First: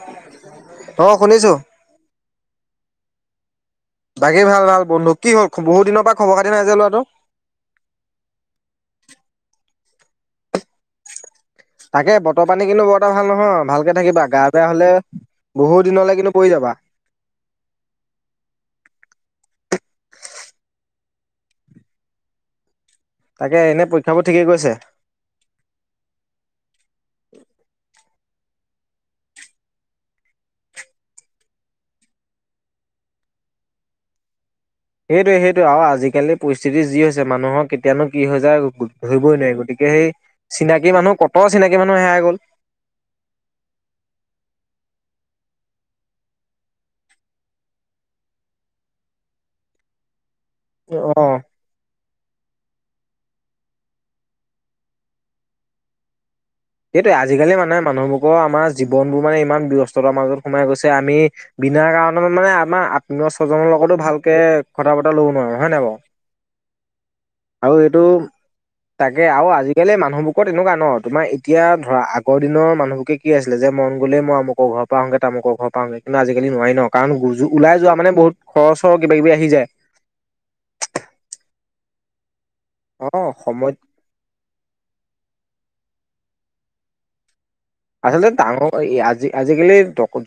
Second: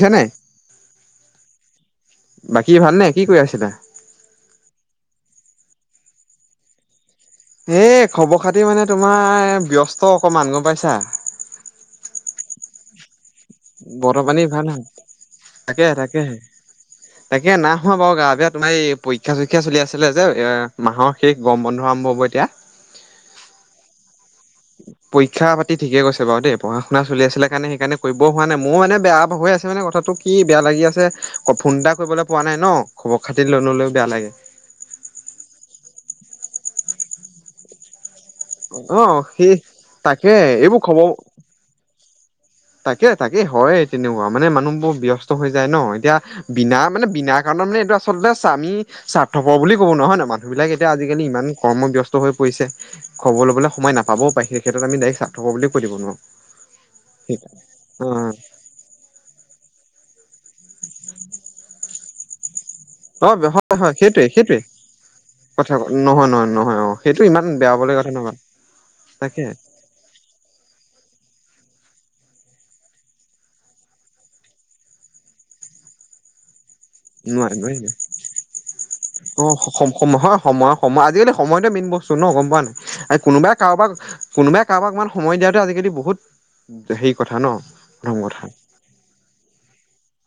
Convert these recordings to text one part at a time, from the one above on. শুনিছা নে অ শুনিছোঁ বাকী ভালনে কি কৰি আছিলা বাকী ভাল ভাল বন্ধু কি হল বহুত দিনৰ পৰা খবৰ খাতি নাই যে লৰাটো। এ খবৰ খাতি মানে তোমাৰ ব্যস্ত অকমান গম পাইছা! তাকে বতৰ পানী কিন্তু বৰটা, ভাল নহয় ভালকে বতৰ থাকিবা পানী গা ভাল বেয়া নাই হলে তাকে বহুত দিনলৈ তাকে। কিন্তু পৰি যাবা। তাকে না হোৱা বাৰু গা বেয়া তোমাৰ এই পৰীক্ষা চৰিক্ষা চলি আছিলে যে এ মাহৰ শেষ গম বন্ধু আৰম্ভ হব এতিয়া। তাকে এনেই প পৰীক্ষা পাতি ঠিকে গৈছে বাৰু দেই পঢ়া শুনা চল আছিলে কাৰণে সেইকাৰণে কৰিব হোৱা নাই মোৰ মানে বেয়া হৈ আছে মানে কথাটো কি বেয়া লাগি আছে ফোন এটা কৰিবলৈ পোৱা নাই ন? খবৰ খাতি নল'লেও বেয়া লাগে সেইটোৱে সেইটোৱে আৰু আজিকালি পৰিস্থিতি যি হৈছে মানুহৰ কেতিয়ানো কি হৈ যায় অ ধৰিবই সেই নোৱাৰি গতিকে সেই তাকে এইবোৰ চিনাকি খবৰ মানুহ কতো চিনাকি মানুহ হেৰাই গ'ল। তাকে তাকে হয় তেনেকুৱা মানে মানুহ বোৰ ব্যস্ত হৈ যায় ন এতিয়া বিনা মানে বিনা কাৰণে তাৰমানে এইটো আচলতে আমি স্বাৰ্থপৰ বুলি ক'ব নোৱাৰো হয় নাই মানুহবিলাক এতিয়া অ আজিকালি ইমান কৰ্ম ব্যস্ত। হৈ পৰিছে খবৰ ল'বলৈ সময় নাপাবও পাৰে, সেই ক্ষেত্ৰত আমি ডাইৰেক্ট স্বাৰ্থপৰ বুলি কৈ দিব নোৱাৰো। সেইটোৱে, আজিকালি মানে মানুহবোৰৰ আমাৰ জীৱনবোৰ মানে ইমান ব্যস্ততাৰ মাজত সোমাই গৈছে, আমি বিনা কাৰণত মানে আ অ' হয় হয়, সেইটোৱে সেইটোৱে কথা বতৰা ল'ব নোৱাৰো হয় কথা নাই বাৰু নহয় নহয় নহয় অ' সেইটো ইমান আৰু বেয়া পাবলৈ এইটো কথা নহয়। তাকে আৰু আজিকালি মানুহবোৰ তেনেকুৱা ন, তোমাৰ এতিয়া ধৰা আগৰ দিনৰ মানুহহকে কি আছিলে যে মন গলেই মই আমুকৰ ঘৰৰ পৰা আহোঁগে তামুকৰ ঘৰৰ পৰা আহোঁগে। কিন্তু আজিকালি নোৱাৰি ন, কাৰণ গুৰজু নোৱাৰি ওলাই নোৱাৰি যোৱা মানে বহুত খৰচৰ কিবা-কিবি অ আহি যায়। সম সম হয় সময় সময় আজিকালি সময়তে মেইন বস্তু ন, গম পোৱা নাই? অ আৰু কোনোবাই সময়ত কাৰোবাক কোনোবাই কাৰোবাক ইমান সময় দিয়াটোৱে আজিকালি বহুত হেৰি কথা ন। প্ৰথম আচলতে কথা হয় ডাঙৰ এ আজি আজিকালি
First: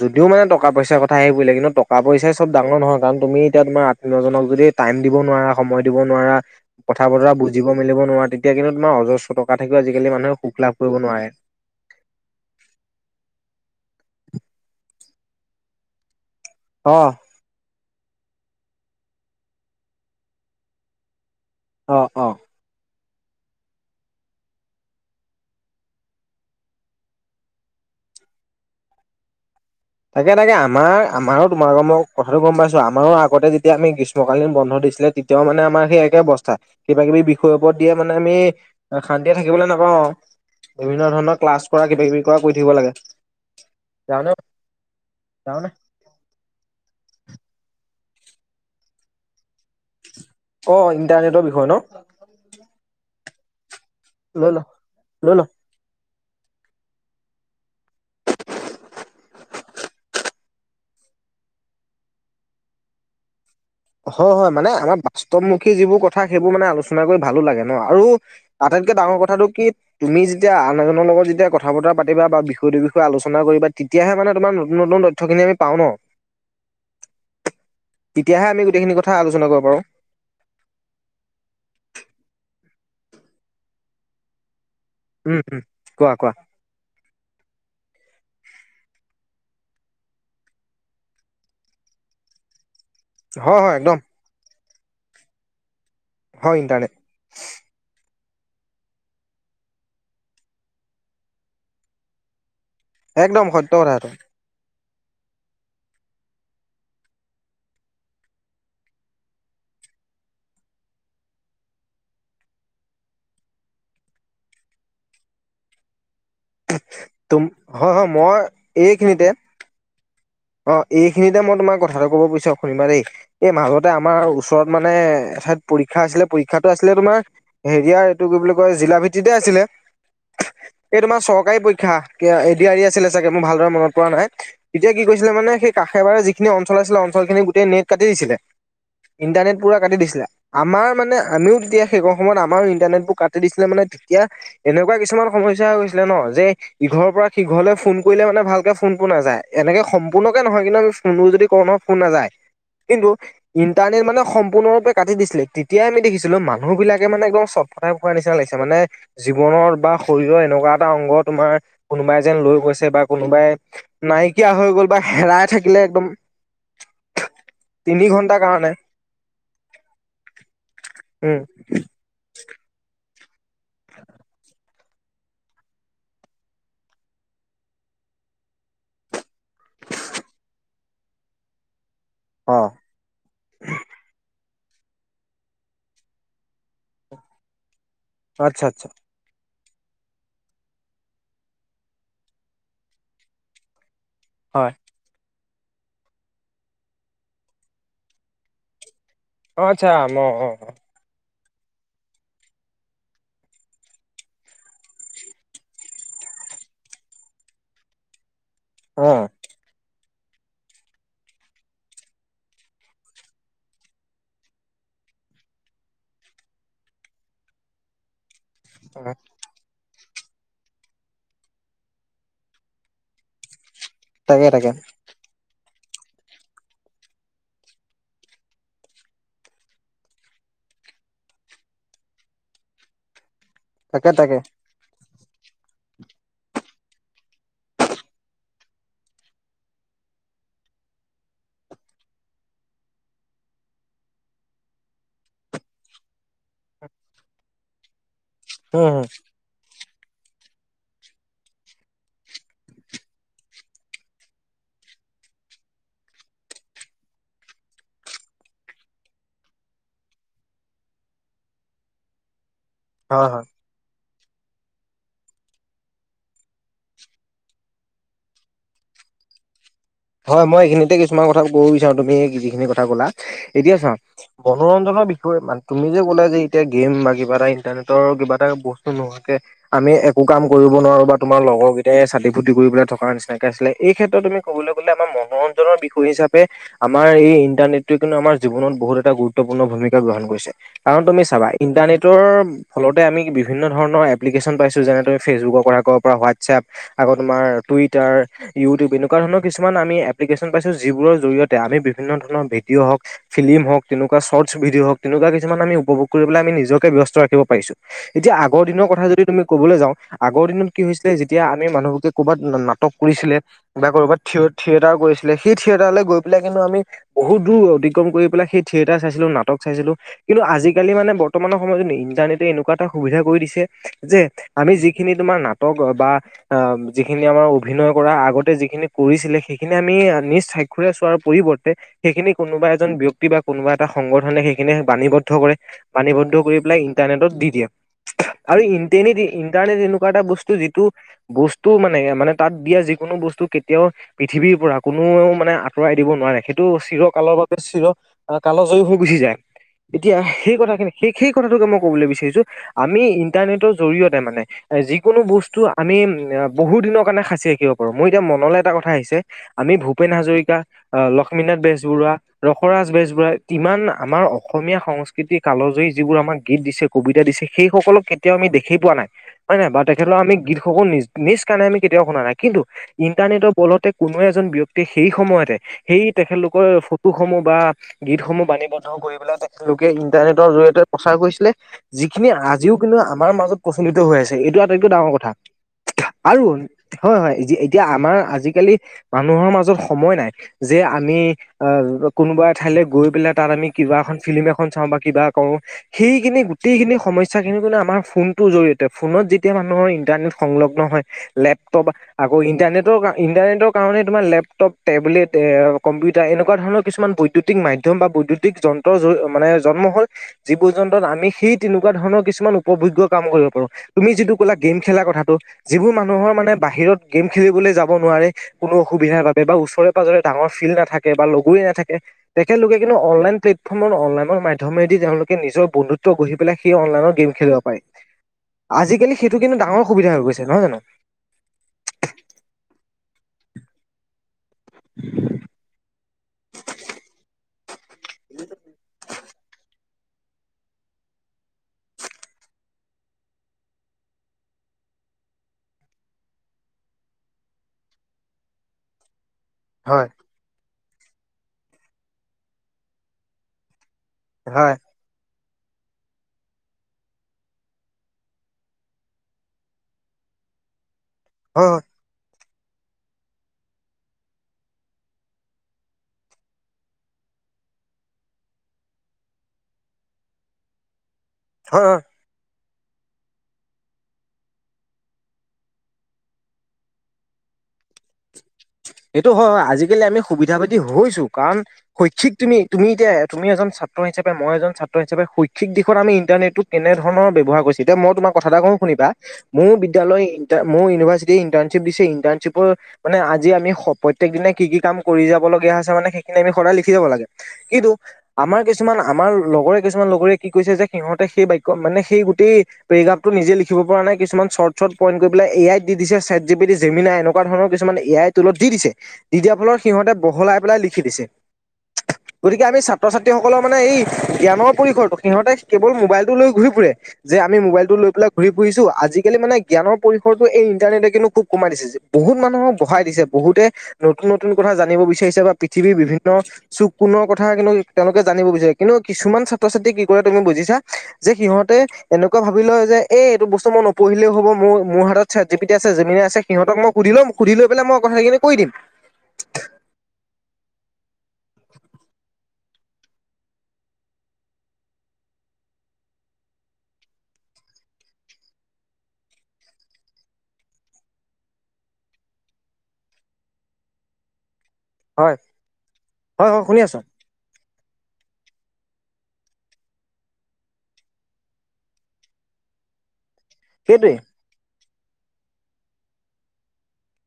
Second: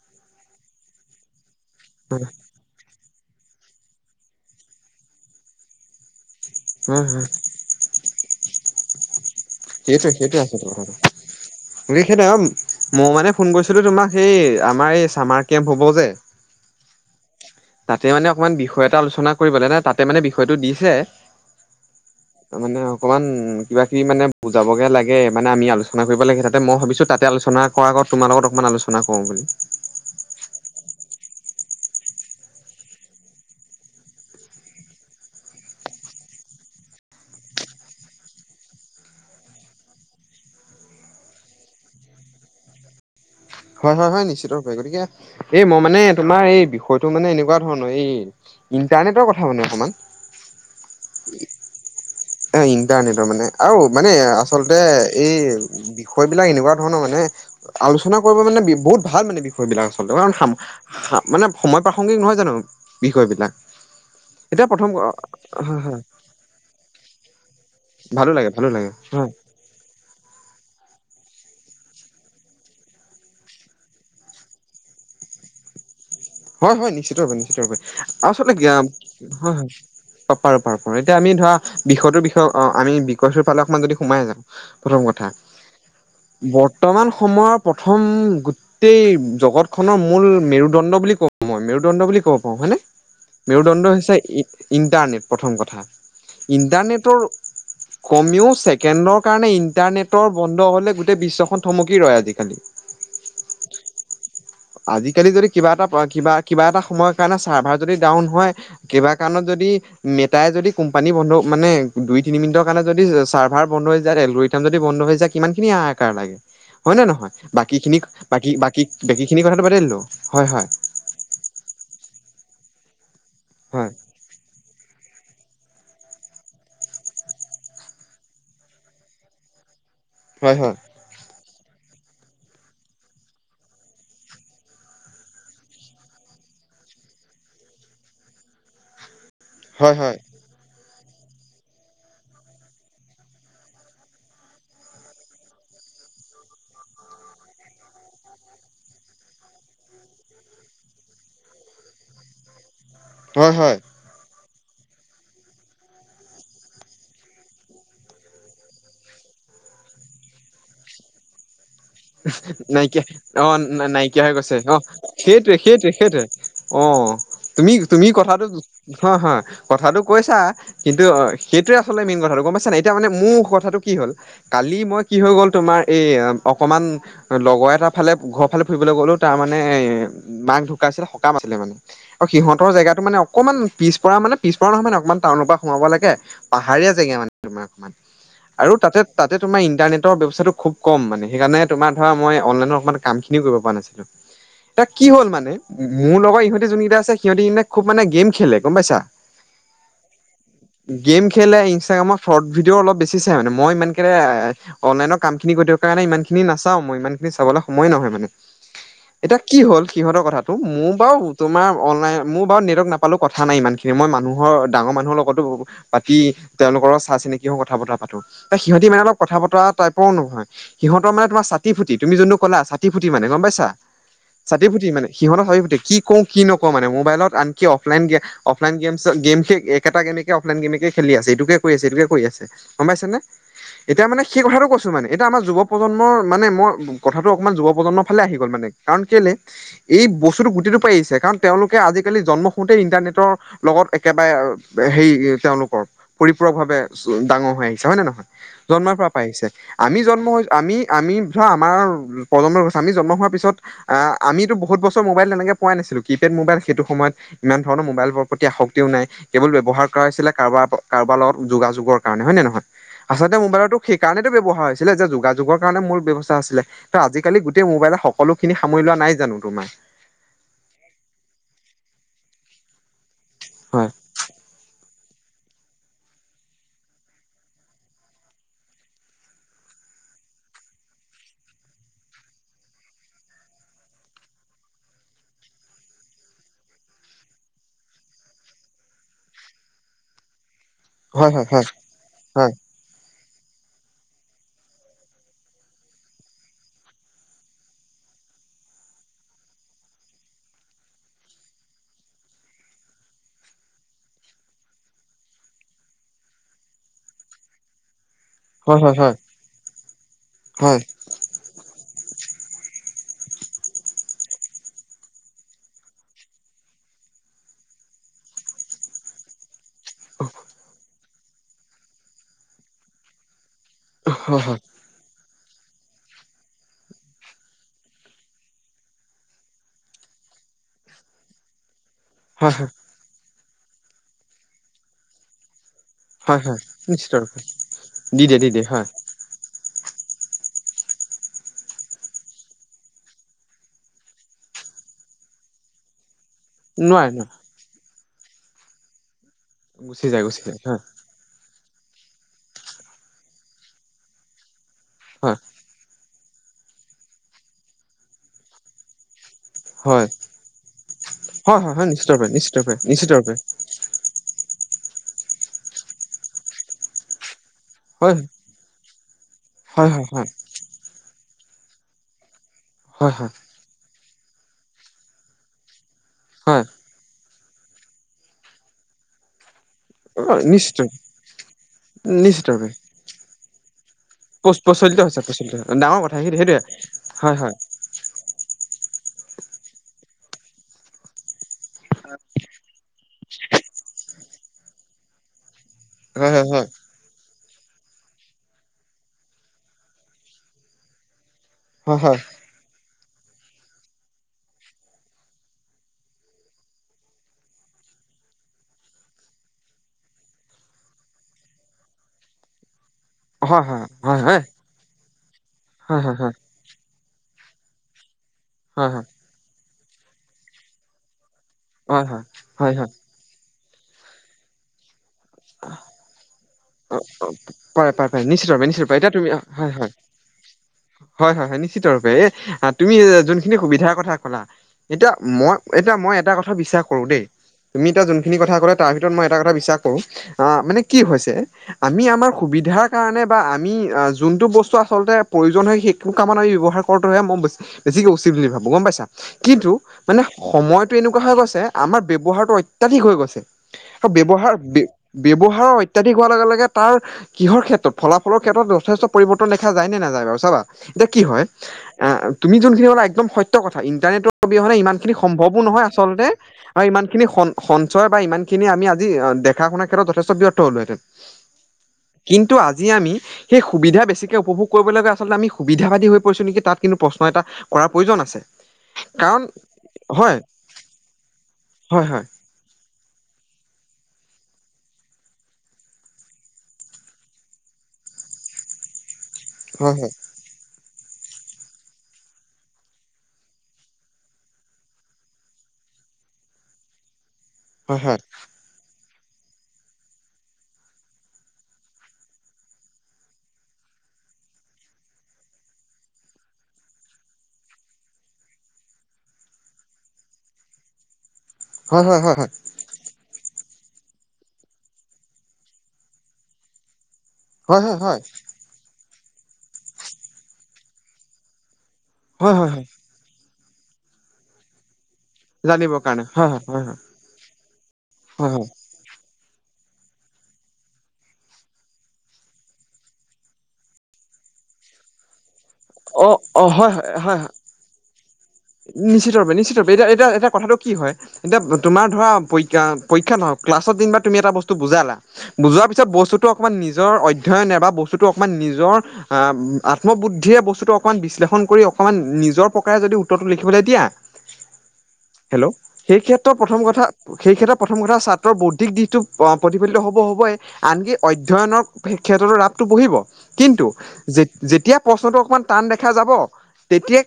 যদিও মানে টকা -ইচাৰ কথা আহি পৰিলে। কিন্তু, টকা-পইচাই চব ডাঙৰ নহয়। কাৰণ তুমি এতিয়া তোমাৰ আত্মীয় জনক যদি টাইম দিব নোৱাৰা সময় দিব নোৱাৰা। কথা হয় বতৰা বুজিব মেলিব নোৱাৰা, তেতিয়া কিন্তু তোমাৰ অজস্ৰ টকা থাকিও সেইটোৱে আজিকালি সেইটোৱে মানুহে আচলতে সুখ লাভ কথাটো কৰিব নোৱাৰে। [unintelligible] মই মানে ফোন কৰিছিলোঁ তোমাক সেই আমাৰ এই চামাৰ কেম্প হ'ব যে। অহ'। তাতে মানে অকমান বিষয় এটা আলোচনা কৰিব লাগে, নহয় তাতে মানে বিষয়টো দিছে। অহ' অহ'। মানে অকমান কিবা-কিবি মানে বুজাবগে লাগে, মানে আমি আলোচনা কৰিব লাগে তাতে মই ভাবিছোঁ তাতে আলোচনা কৰাৰ আগত তোমাৰ লগত অকমান আলোচনা কৰো বুলি। তাকে তাকে, আমাৰ আমাৰো তোমালোকৰ মই কথাটো গম পাইছো। আমাৰো আগতে যেতিয়া আমি গ্ৰীষ্মকালীন বন্ধ দিছিলে তেতিয়াও মানে আমাৰ সেই একে অৱস্থা, কিবা-কিবি বিষয়ৰ ওপৰত দিয়ে, মানে আমি শান্তিৰে থাকিবলৈ নাপাওঁ। [inaudible] বিভিন্ন ধৰণৰ ক্লাছ কৰা, কিবা কিবি কৰা কৰি থাকিব লাগে। হয় হয় হয় যাওঁনে নিশ্চিত ভাৱে, গতিকে, এই যাওঁনে মই মানে তোমাৰ এই বিষয়টো মানে এনে কোৱা ধৰণৰ এই ইণ্টাৰনেটৰ কথা মানে অকমান অ' ইণ্টাৰনেটৰ বিষয়ে ন? এহ ইণ্টাৰনেটৰ মানে আৰু মানে লৈ ল আচলতে লৈ ল এই বি ষয় বিলাক এনেকুৱা ধৰণৰ মানে, আলোচনা কৰিব মানে বি বহুত ভাল মানে বিষয় বিলাক আচলতে ইমান সাম সা মানে সময় প্ৰাসংগিক নহয় জানো বিষয় বিলাক? হয় হয় মানে আমা বাস্তৱমুখী হয় যিবোৰ হয় কথা সেইবোৰ মানে আলোচনা কৰি ভালো লাগে। ন' আৰু ভালো লাগে ভালো লাগে আটাইতকে ডাঙৰ হয় কথাটো কি তুমি যেতিয়া আন এজনৰ লগত যেতিয়া ক থা বতৰা পাতিবা বা বিষয়টোৰ বিষয়ে আলোচনা কৰিবা তেতিয়াহে মানে তোমাৰ নতুন নতুন তথ্য খিনি আমি পাওঁ ন'। হয় হয়, নিশ্চিত ৰূপে নিশ্চিত ৰূপে আৰু তেতিয়াহে আচলতে আমি জ্ঞা পাম গোটেইখিনি কথা আলোচনা হয় কৰিব হয়। পাৰো পাৰ পাৰ পাৰ এতিয়া আমি ধৰা বিষয়টোৰ বিষয়ে অঁ আমি বিষয়টোৰ ফালে অকমান যদি সোমাই যাওঁ প্ৰথম কথা, উম উম কোৱা কোৱা বৰ্তমান সময়ৰ প্ৰথম গোট টেই জগত খনৰ মূল মেৰুদণ্ড বুলি কওঁ মই মেৰুদণ্ড বুলি ক'ব পাৰো হয় নে? হয় হয় মেৰুদণ্ড একদম হৈছে ই ইণ্টাৰনেট প্ৰথম কথা হয় ইণ্টাৰনেট ইণ্টাৰনেটৰ কমেও ছেকেণ্ডৰ কাৰণে ইণ্টাৰনেটৰ বন্ধ হ'লে গোটেই বিশ্বখন থমকি ৰয় আজিকালি। একদম সত্য কথা এটো। আজিকালি যদি কিবা এটা কিবা কিবা এটা সময়ৰ কাৰণে চাৰ্ভাৰ যদি ডাউন হয় কিবা কাৰণত যদ দি মেটাই যদি, কম্পানি বন্ধ মানে দুই তিনি মিনিটৰ কাৰণে যদি চাৰ্ভাৰ বন্ধ হৈ যায় এলগৰিথম যদি বন্ধ হৈ যায়, কিমান খিনি হাহাকাৰ লাগে, হয় নে নহয়? তুম বাকী হয় খিনিক হয় মই বাকী বাকী এইখিনিতে বাকীখিনি কথাটো বাদেই দিলো। হয় হয় অ এইখিনিতে মই তোমাৰ কথাটো কব বিছাৰো শুনিবা দেই এই মাজতে হয় আমাৰ ওচৰত মানে মানে এঠাইত পৰীক্ষা আছিলে পৰীক্ষাতটো আছিলে তোমাৰ হেৰিয়াৰ এইটো কি বুলি কয় জিলা ভিত্তিতে আছিলে হয় হয় এই তোমাৰ চৰকাৰী পৰীক্ষা এডিআৰই আছিলে চাগে মোৰ ভালদৰে মনত পৰা নাই। এতিয়া কি কৈছিলে মানে সেই কাষে বাৰে যিখিনি অঞ্চল আছিলে অঞ্চল খিনি গোটেই নেট কাটি দিছিলে ইণ্টাৰনেট পুৰা হয় কাটি হয় দিছিলে। আমাৰ মানে আমিও তেতিয়া সেই কন সময়ত আমাৰো ইন্টাৰনেট বোৰ কাটি দিছিলে মানে তেতিয়া এনেকুৱা কিছুমান সমস্য হৈ গৈছিল ন যে ইঘৰৰ পৰা সিঘৰলৈ ফোন কৰিলে মানে ভালকে ফোনটো নাযায়। এনেকে সম্পূৰ্ণকে নহয় কিন্তু আমি ফোনবোৰ যদি কৰো নহয় ফোন নাযায়। কিন্তু হয় হয় ইণ্টাৰনেট মানে সম পূৰ্ণৰূপে কাটিছিলে তেতিয়া আমি দেখিছিলো মানুহ বিলাকে মানে একদম চট ফটাই ফুৰা নিচিনা লাগিছে মানে জীৱন বা শৰীৰৰ এনেকুৱা এটা অংগ তোমাৰ কোনোবাই যেন লৈ গৈছে বা নাইকিয়া অ কোনোবাই নাইকিয়া নাই কিয় গৈছে হৈ অ গ'ল বা হেৰাই সেইটোৱে থাকিলে সেইটোৱে একদম। সেইটোৱে অ'। তুমি তিনি তুমি ঘন্টাৰ কথাটো কাৰণে অ' হ কথাটো কৈছা কিন্তু উম সেইটোৱে আচলতে মেইন কথাটো। গম পাইছা নাই এতিয়া মানে মোৰ কথাটো কি হ'ল কালি মই কি হৈ গ'ল তোমাৰ এই অ অকণমান লগৰ এটাৰ ফালে ঘৰৰ ফালে ফুৰিবলৈ গ'লো, তাৰমানে মাক ঢুকাইছিলে সকাম আছিলে মানে। আৰু অ সিহঁতৰ জেগাটো মানে অকমান পিছ পৰা মানে পিছপৰা নহয় মানে অকণমান টাউনৰ পৰা সোমাব লাগে পাহাৰীয়া জেগা মানে তোমাৰ অকণমান আচ্ছা আৰু আচ্ছা তাতে তাতে তোমাৰ ইণ্টাৰনেটৰ ব্যৱস্থাটো খুব কম মানে। সেইকাৰণে তোমাৰ ধৰা মই অনলাইনত অকণমান কামখিনি কৰিব পৰা নাছিলোঁ। হয়। এতিয়া কি হল মানে মোৰ লগৰ ইহঁতি যোন কেইটা আছে সিহঁতি মানে খুব মানে গেম খেলে গম পাইছা অ' আতচ্ছা অ' অ'। গেম খেলে ইনষ্টাগ্ৰামৰ শ্বৰ্ট ভিডিঅ' অলপ বেছি চাই মানে মই ইমান কে অনলাইনৰ কাম খিনি কৰি থাকো কাৰণে ইমান খিনি নাচাও মই ইমান খিনি চাবলৈ সময় নহয় মানে। উম এতিয়া কি হ'ল সিহঁতৰ কথাটো, মোৰ বাৰু তোমাৰ অনলাইন মোৰ বাৰু নেটৱৰ্ক নাপালোঁ কথা নাই ইমানখিনি মই মানুহৰ ডাঙৰ মানুহৰ লগতো পাতি তেওঁলোকৰ লগত চা চিনাকি হও কথা বতৰা পাতো। সিহঁতি মানে অলপ কথা বতৰা টাইপৰো নহয়, সিহঁত ত মনে তোমাৰ চাতি ফুটি তুমি যোনটো কলা চাতি ফুটি মানে, গম পইছা? তাকে চাতি তাকে ফুটি মানে সিহতে ভাৱি কি ক'ৰো কি নক'ৰো মানে মোবাইলত আনকি অফলাইন গে অফলাইন গেমছ গেম একেটা গেমেকে অফলাইন গেম খেলি আছে এইটোকে কৰি আছে এইটোকে কৰি আছে গম পইছা নে? এতিয়া তাকে মানে তাকে সেই কথাটো কৈছো মানে এতিয়া আমাৰ যুৱ প্ৰজন্মৰ মানে মই কথাটো অকমান যুৱ প্ৰজন্মৰ ফালে আহি গ'ল মানে, কাৰণ কেলে এই বস্তুটো গোটেই সেইটো পাই আহিছে। কাৰণ তেওঁলোকে আজিকালি জন্ম হোওঁতে ইণ্টাৰনেটৰ লগত একেবাৰে আৰু হেৰি তেওঁলোক পৰিপূৰক ভাৱে ডাঙৰ হৈ আহিছে, হয় নে নহয়? উম জন্মৰ হম পৰা পাই আহিছে, আমি জন্ম হৈ আমি, আমি ধৰা আমাৰ প্ৰজন্মৰ, আমি জন্ম হোৱাৰ পিছত আ-আমিতো বহুত বছৰ মোবাইল তেনেকে পোৱাই নাছিলো। কিপেড মোবাইল সেইটো সময়ত ইমান ধৰণৰ মোবাইলবোৰৰ প্ৰতি আসক্তিও নাই, কেৱল ব্যৱহাৰ কৰা হৈছিলে কাৰ কাৰোবাৰ লগত যোগাযোগৰ কাৰণে, হয় নে নহয়? হয় আচলতে হয়। মোবাইলতো সেই কাৰণেতো ব্যৱহাৰ হৈছিলে, যে যোগাযোগ যোগৰ কাৰণে মূল ব্যৱস্থা আছিলে। ত' আজিকালি গোটেই মোবাইলত সকলোখিনি সামৰি লোৱা নাই জানো, তোমাৰ? হয়। মই এইখিনিতে কিছুমান কথা ক'ব বিচাৰো তুমি যিখিনি কথা ক'লা! এতিয়া হয়, চা, মনোৰঞ্জনৰ বিষ সেইটোৱে মানে। তু তুমি যে ক'লো যে এতিয়া গেম বা কিবা এটা ইণ্টাৰনেটৰ কিবা এটা বস্তু নোহোৱাকে আমি একো একো কাম কৰিব নোৱাৰোঁ, বা তোমাৰ লগৰকেইটাই চাতি-ফুটি কৰি পেলাই থকাৰ নিচিনাকৈ আছিলে এই ক্ষেত্ৰত তুমি ক'বলৈ গ'লে আমাৰ মনোৰঞ্জনৰ বিষয় হিচাপে আমাৰ এই ইটন্টটো কিন্তু আম জীৱনৰ বহুত এটা গুৰুত্বপূৰ্ণ ঘট ভূমিকা গ্ৰহণ কৰি কাৰিছে। কাৰণ তুমি হয়, হয়, চাবা হয়, ইন্টাৰনেটৰ হয়, ফলতে আমি বি বিভিন্ন ধৰণৰ এপ্লিকেশ্যন পাইছোঁ যেনে তুমি ফেচবুক ক'ব পৰা হোৱাটছএপ আকৌ তোমাৰ টুইটাৰ ইউটিউব এনেকোৱা ধৰণৰ কিছুমান আমি এপ্লিকেশ্যন পাইছো যিবোৰৰ জৰিয়তে আমি বিভিন্ন ধৰণ ভিডিঅ' হওঁক ফিল্ম হওঁক তেনেকুৱা চৰ্ট ভিডিঅ' হওঁক তেনেকুৱা কিছুমান আমি উপভোগ কৰি পেলাই আমি নিজকে ব্যস্ত ৰাখিব পাৰিছো। এতিয়া আগৰ হয়, দিনৰ হয়, কথা হয়, যদি তুমি ক'বলৈ যাওঁ, আগৰ দিনত হয়, হয়, কি হৈছিলে যেতিয়া আমি মানুহবোৰে ক'ৰবাত নাটক কৰিছিলে বা কৰ'বাত থিয়-থিয়েটাৰ কৰিছিলে সেই থিয়েটাৰলৈ গৈ পেলাই কিন্তু আমি বহুত দূৰ অতিক্ৰম কৰি পেলাই সেই থিয়েটাৰ চাইছিলো নাটক চাইছিলোশকিন্তু আজিকালি মানে বৰ্তমানৰ সময়ত ইণ্টাৰনেটে এনেকুৱা এটা সুবিধা কৰি দিছে যে, হয়, আমি যিখিনি তোমাৰ নাট ক বা আ যিখিনি আমাৰ অভিনয় কৰা, আগতে যিখিনি কৰিছিলে, সেইখিনি আমি নিজ স্বাক্ষুৰে চোৱা পৰিৱৰ্তে সেইখিনি হয়, কোনোবা এজন ব্যক্ ব্যক্তি বা কোনোবা এটা সংগঠনে সেইখিনিয়ে বাণীবদ্ধ কৰে। বানীবদ্ধ হয়, হয়, কৰি হয়, পেলাই নিশ্চিত ইণ্টাৰনেটত ৰূপে দি দিয়ে, দি দিয়ে, দি আৰু দিয়ে হয়, ইটনিটি-ইণ্টাৰনেট এনে কুৱা এটা বস্তু যিটো বস্তু মানে, মানে তাত দিয়া যিকোনো বস্তু কেতিয়াও পৃথিৱীৰ পৰা কোনেও মানে আঁতৰাই দিব নোৱাৰে, সেইটো নোৱাৰে চিৰকালৰ নোৱাৰে বাবে, চিৰ কাল জয়ী হৈ গুচি যায়। গুচি এতিয়া, যায়, গুচি সেই যায় হয়, কথাখিনি সেই-সেই কথাটোকে মই ক'বলৈ বিচাৰিছো আমি ইন্টাৰনেটৰ জৰিয়তে, মানে যিকোনো হয়, বস্তু আমি বহু দিনৰ কাৰণে খাঁচি ৰাখিব পাৰো। মোৰ এতিয়া মনলৈ এটা কথা আহিছে আমি হয়, ভূপেন হাজৰিকা, আহ লক্ষ্মীনাথ হয়, হয়, হয়, নিশ্চিত বেজবৰুৱা, ৰূপে, নিশ্চিত ৰূপে, ৰসৰাজ নিশ্চিত বেজবৰুৱা ৰূপে ইমান আমাৰ অসমীয়া সংস্কৃতিৰ কালজয়ী যিবোৰ আমাক গীত দিছে, কবিতা দিছে সেইসকলক হয়, কেতিয়াও আমি দেখি পোৱা নাই, হয় নে? বা তেখেতসকলৰ আমি গীতসমূহ নিজ নিজ কাণে আমি কেতিয়াও শুনা নাই। কিন্তু হয়, ইন্টাৰনেটৰ বলতে কোনোৱে এজন ব্যয়ক্তিয়ে সেই সময়তে সেই হয়, তেখেতলোকৰ ফটোসমূহ বা গীতসমূহ বাণীবদ্ধ কৰিবলৈ তেখেতলোক কে হয়, ইণ্টাৰনেটৰ নিশ্চিত জৰিয়তে প্ৰচাৰ কৰিছিলে, যিখিনি নিশ্চিত ৰূপে আজিও কিন্তু আমাৰ মাজত প্ৰচলিত হৈ আছে। এতিয়া ত প্ৰচলিত ডাঙৰ হৈছে, কথা। প্ৰচলিত ডাঙৰ কথা সেইটোৱে, আৰু সেইটোৱে হয়, হয়, এতিয়া আমাৰ আজিকালি মানুহৰ মাজত সময় নাই, যে আমি অ কোনোবা এঠাইলৈ গৈ পেলাই তাত আমি কিবা এখন ফিলিম এখন চাওঁ বা কিবা কৰোঁ, হয়, সেইখিনি হয়, হয়, গোটেইখিনি সমস্য স্যা খিনি [unintelligible] আমাৰ ফোনটোৰ জৰিয়তে, ফোনত যেতিয়া মানুহৰ ইন্টাৰনেট সংলগ্ন হয় লেপটপ হয়, হয়, হয়, হয়, আও নেটৱৰ্ক ইন্টাৰনেটৰ কাৰনে তোমাৰ লেপটপ, টেবলেট, এ কম্পিউটাৰ, এনেকুৱা ধৰণৰ কিছুমান বৈদ্যুতিক মা মাধ্যম বা বৈদ্যুতিক যন্ত্ৰ মানে জন্ম হল যিবোৰ যন্ত্ৰত আমি সেই তেনেকুৱা ধৰণৰ কিছুমান উপভোগ্য কাম কৰিব হয়, পাৰোঁ, তুমি হয়, যিটো হয়, ক'লা গেম খেলা কথাটো, যিবোৰ হয়, মানুহৰ হয়, মানে বাহিৰত গেম খেলিবলৈ যাব নোৱাৰে, কোনো হয়, হয়, অসুবিধাৰ বাবে বা ওচৰে পাজৰে ডাঙৰ ফিল্ড নাথাকে, বা লগ গো নাথাকে, হয় হয় হয় তেখেতলোকে হয় কিন্তু অনলাইন প্লেটফৰ্মত অনলাইনৰ মাধ্যমেদি তেওঁলোক কে নিজৰ বন্ধুত্ব গঢ়ি পেলাই সেই অ অনলাইনৰ গেম খেলিব পাৰি। পাৰে পাৰে পাৰে নিশ্চিত ৰূপে নিশ্চিত ৰূপে এতিয়া আজিকালি তুমি সেইটো কিন্তু হয় ডাঙৰ হয় সুবিধা হৈ গৈ ছে নহয় জানো? হয়, হয়, হয়, নিশ্চিত ভাবে। এ তুমি জোনখিনি সুবিধাৰ কথা ক'লা এতিয়া মই, এতিয়া মই এটা কথা বিশ্বাস কৰো দেই তুমি এতিয়া জোনখিনি কথা কলা, তাৰ ভিতৰত মই এটা কথা বিশ্বাস কৰোঁ আ, মানে কি হৈছে, আমি আমাৰ সুবিধাৰ কাৰণে বা আমি জোনটো বস্তু আচলতে প্ৰয়োজন হয় সেইটো কামত আমি ব্যৱহাৰ কৰাটোহে মই বেছিকে উচিত বুলি ভাবো, গম পাইছা? কিন্তু, হয় মানে সময়টো এনেকুৱা হৈ গৈছে আমাৰ ব্যৱহাৰটো অত্যাধিক হৈ গৈছে। ব্যৱহাৰ হয় হয় বে ব্যৱহাৰ অত্যাধিক হোৱাৰ লগে লগে তাৰ কিহৰ ক্ষেত্ৰত ফলাফলৰ ক্ষেত্ৰত যথেষ্ট পৰিৱৰ্তন দেখা যায় নে নাযায়। চাবা এতিয়া কি হয় এ হ তুমি যোনখিনি ক'লা একদম সত্য কথা ইণ্টাৰনেটৰ অবিহনে ইমানখিনি সম্ভৱো নহয় আচলতে আৰু ইমানখিনি স সঞ্চয় বা ইমানখিনি আমি আজি দেখা শুনাৰ ক্ষেত্ৰত যথেষ্ট ব্যৰ্থ হ'লোহেঁন। হয় হয়। তো আজি আমি সেই সুবিধা বেছিকে উপভোগ কৰিবলৈ গৈ আচলতে আমি সুবিধাবাদী হৈ পৰিছোঁ নেকি তাত কিন্তু প্ৰশ্ন এটা কৰাৰ প্ৰয়োজন আছে। এইটো কাৰণ হয় আজিকালি আমি হয় সুবিধাবাদি হৈছো, কাৰণ হয় হয় শৈক্ষিক তুমি তুমি এতিয়া তুমি এজন ছাত্ৰ হিচাপে মই এজন ছাত্ৰ হিচাপে শৈক্ষিক দিশত আমি ইণ্টাৰনেটটো কেনেধৰণৰ ব্যৱহাৰ কৰিছো, এতিয়া মই তোমাৰ কথা এটা কওঁ শুনিবা। মোৰ হয় বিদ্যালয় ইণ্টাৰ মোৰ ইউনিভাৰ্চিট ইণ্টাৰ্শিপ দিছে ইণ্টাৰ্শিপৰ মানে আ যি আমি প্ৰত্যেক দিনে কি কি কাম কৰি যাবলগীয়া আছে মানে সেইখিনি আমি সদায় লিখি যাব লাগে। কিন্তু, হয় হয় আমাৰ কিছুমান আমাৰ লগৰে কিছুমান লগৰে কি কৈছে যে, সিহঁতে সেই বাক্য মানে সেই গোটেই পেৰিগ্ৰাফটো নিজে লিখিব পৰা কিছুমান শৰ্ট শৰ্ট পইট কৰি পাই এ আই দিছে set G P D Jamie নাই এনেকুৱা ধৰণৰ কিছুমান এ আই তলত দি দিছে দি দিয়াৰ ফলত সিহঁতে বহলাই পেলাই লিখি দিছে। হয় হয় হয় হয় হয় গতিকে আমি ছাত্ৰ-ছাত্ৰী সক। সকলৰ মানে এই জ্ঞানৰ পৰিসৰটো সিহঁতে কেৱল মোবাইলটো লৈ ঘূৰি ফুৰে যে আমি মোবাইলটো হয় লৈ হয় পেলাই ঘূৰি ফুৰিছোঁ আজিকালি মানে জ্ঞানৰ পৰিসৰটো এই ইন্টাৰনেটে কিন্তু খুব কমাই দিছে যে। বহুত হয় মানুহক হয় বঢ়াই দিছে বহুতে নতুন নতুন কথা জানিব বিচ বিচাৰিছে বা পৃথিৱীৰ জানিবৰ কাৰণে বিভিন্ন হয় হয় হয় চুক হয় কোণৰ কথা কিন্তু তেওঁলোকে জানিব হয় হয় বিচাৰে কিন্তু কিছুমান ছাত্ৰ ছাত্ৰী কি কৰে তুমি বুজিছা যে সিহঁতে এনেকুৱা ভাবি লয় যে এইটো বস্তু মই নপঢ়িলেও হ'ব মোৰ মোৰ হাতত চাটজিপিটি আছে জমিনি অ আছে অ সিহঁতক হয় সুধি হয় লম হয় হয় সুধি লৈ পাই মই কথাখিনি কৈ দিম নিশ্চিত ৰপে নিশ্চিত ৰূপে এতিয়া এতিয়া এটা কথাটো কি। এতিয়া তোমাৰ ধৰা পৰীক্ষা নহওক ক্লাছ তিনিবাৰ তুমি এটা বস্তু বুজালা বুজোৱাৰ পিছত। বস্তুতটো অকণমান নিজৰ অধ্যয়নে বা বস্তুটো অকণমান নিজৰ অ আত্মবুদ্ধিয় বস্তু। অকমান বিশ্লেষণ কৰি অকণমান নিজৰ প্ৰকাৰে যদি উত্তৰটো লিখিবলৈ দিয়া। হয় হেল্ল' সেই হয় ক্ষেত্ৰত হয় প্ৰথম শুনি আছো। কথা সেই ক্ষেত্ৰত প্ৰথম কথা। বৌদ্ধিক দিশটো প্ৰতিফলিত হ'ব হ'বই আনকি অধ্যয়নৰ ক্ষেত্ৰতো ৰাপটো বহিব। কিন্তু সেইটোৱে যে যেতিয়া প্ৰশ্নটো অকণমান। টান দেখা যাব তেতিয়া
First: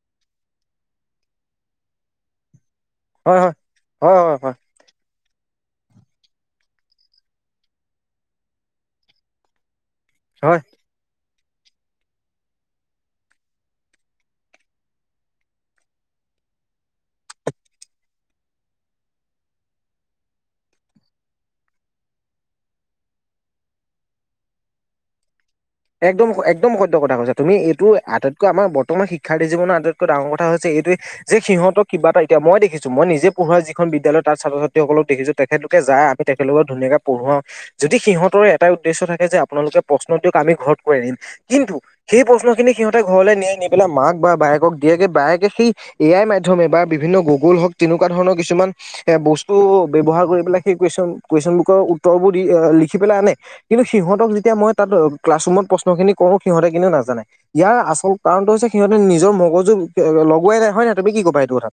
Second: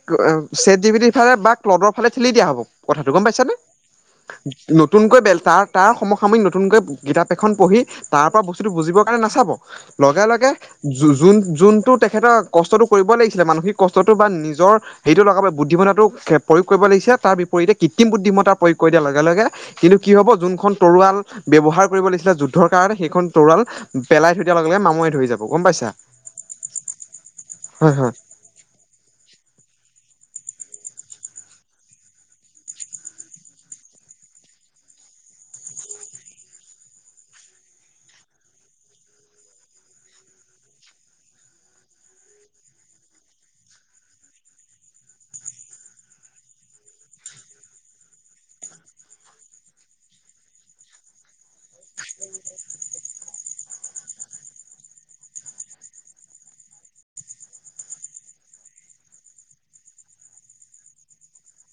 চেট জিপিটিৰ ফালে বা ক্লডৰ ফালে ঠেলি দিয়া হব। কথাটো গম হয় হয় পাইছানে হয় হয় হয় নতুনকৈ ব তাৰ তাৰ সময় সাময়িক নতুনকৈ কিতাপ এখন পঢ়ি তাৰ পৰা বস্তুটো বুজিবৰ কাৰণে নাচাব। লগে লগে হয় য যোনটো তেখেতৰ কষ্টটো কৰিব লাগিছিল। মানসিক কষ্টটো বা নিজৰ হেৰিটো লগাব [unintelligible] বুদ্ধিমতাটো প্ৰয়োগ কৰিব লাগিছে তাৰ বিপৰীতে কৃত্ৰিম বুদ্ধিত। প্ৰয়োগ কৰি দিয়াৰ লগে লগে কিন্তু কি হ'ব যোনখন তৰোৱাল ব্যৱহাৰ কৰিব লাগিছিলে যুদ্ধৰ কাৰণে সেইখন তৰাল পেলাই থৈ দিয়াৰ লগে লগে মামৰে ধৰি যাব। গম পাইছা একদম একদম সত্য কথা কৈছা তুমি এইটো হয় হয় আদত। আমাৰ বৰ্তমান শিক্ষাৰ্থী জীৱনৰ আটাইতকৈ ডাঙৰ কথা হৈছে এইটোৱে যে সিহঁত কিবা এতিয়া মই দেখিছো মই নিজে পঢ়োৱা যিখন বিদ্যালয় তাত ছাত্ৰ ছাত্ৰীসকলক দেখিছো তেখেতলোকে যায় আমি তেখেতলোকক ধুনাীয়াকে পঢ়োআও যদি সিহঁত এটাই উদ্দেশ্য থাকে যে আপোনালোকে প্ৰশ্ন দিয়ক আমি ঘৰত কৰি আনিম কিন্তু সেই প্ৰশ্ন খিনি সিহঁতে ঘৰলৈ নিয়াই নি পেলাই মাক বা বায়েক দিয়েে বায়ে সেই এ আই মাধ্যমে বা বিভিন্ন গুগল হওক তেনেকুৱা ধৰণৰ কিছুমান এ বস্তু ব ব্যৱহাৰ সেই কেশন বু উত্তৰবোৰ দি লিখি পেলাই আনে কিন্তু সিহঁতক যেতিয়া মই তাত ক্লাছৰৰুমত প্ৰশ্ন খিনি কৰো সিহঁতে কিন্তু নাজানে ইয়াৰ আচল কাৰণটো হৈছে সিহঁতে নিজৰ মগজু লগোৱাই নাই হয় নাই তুমি কি কবা এইটো কথাত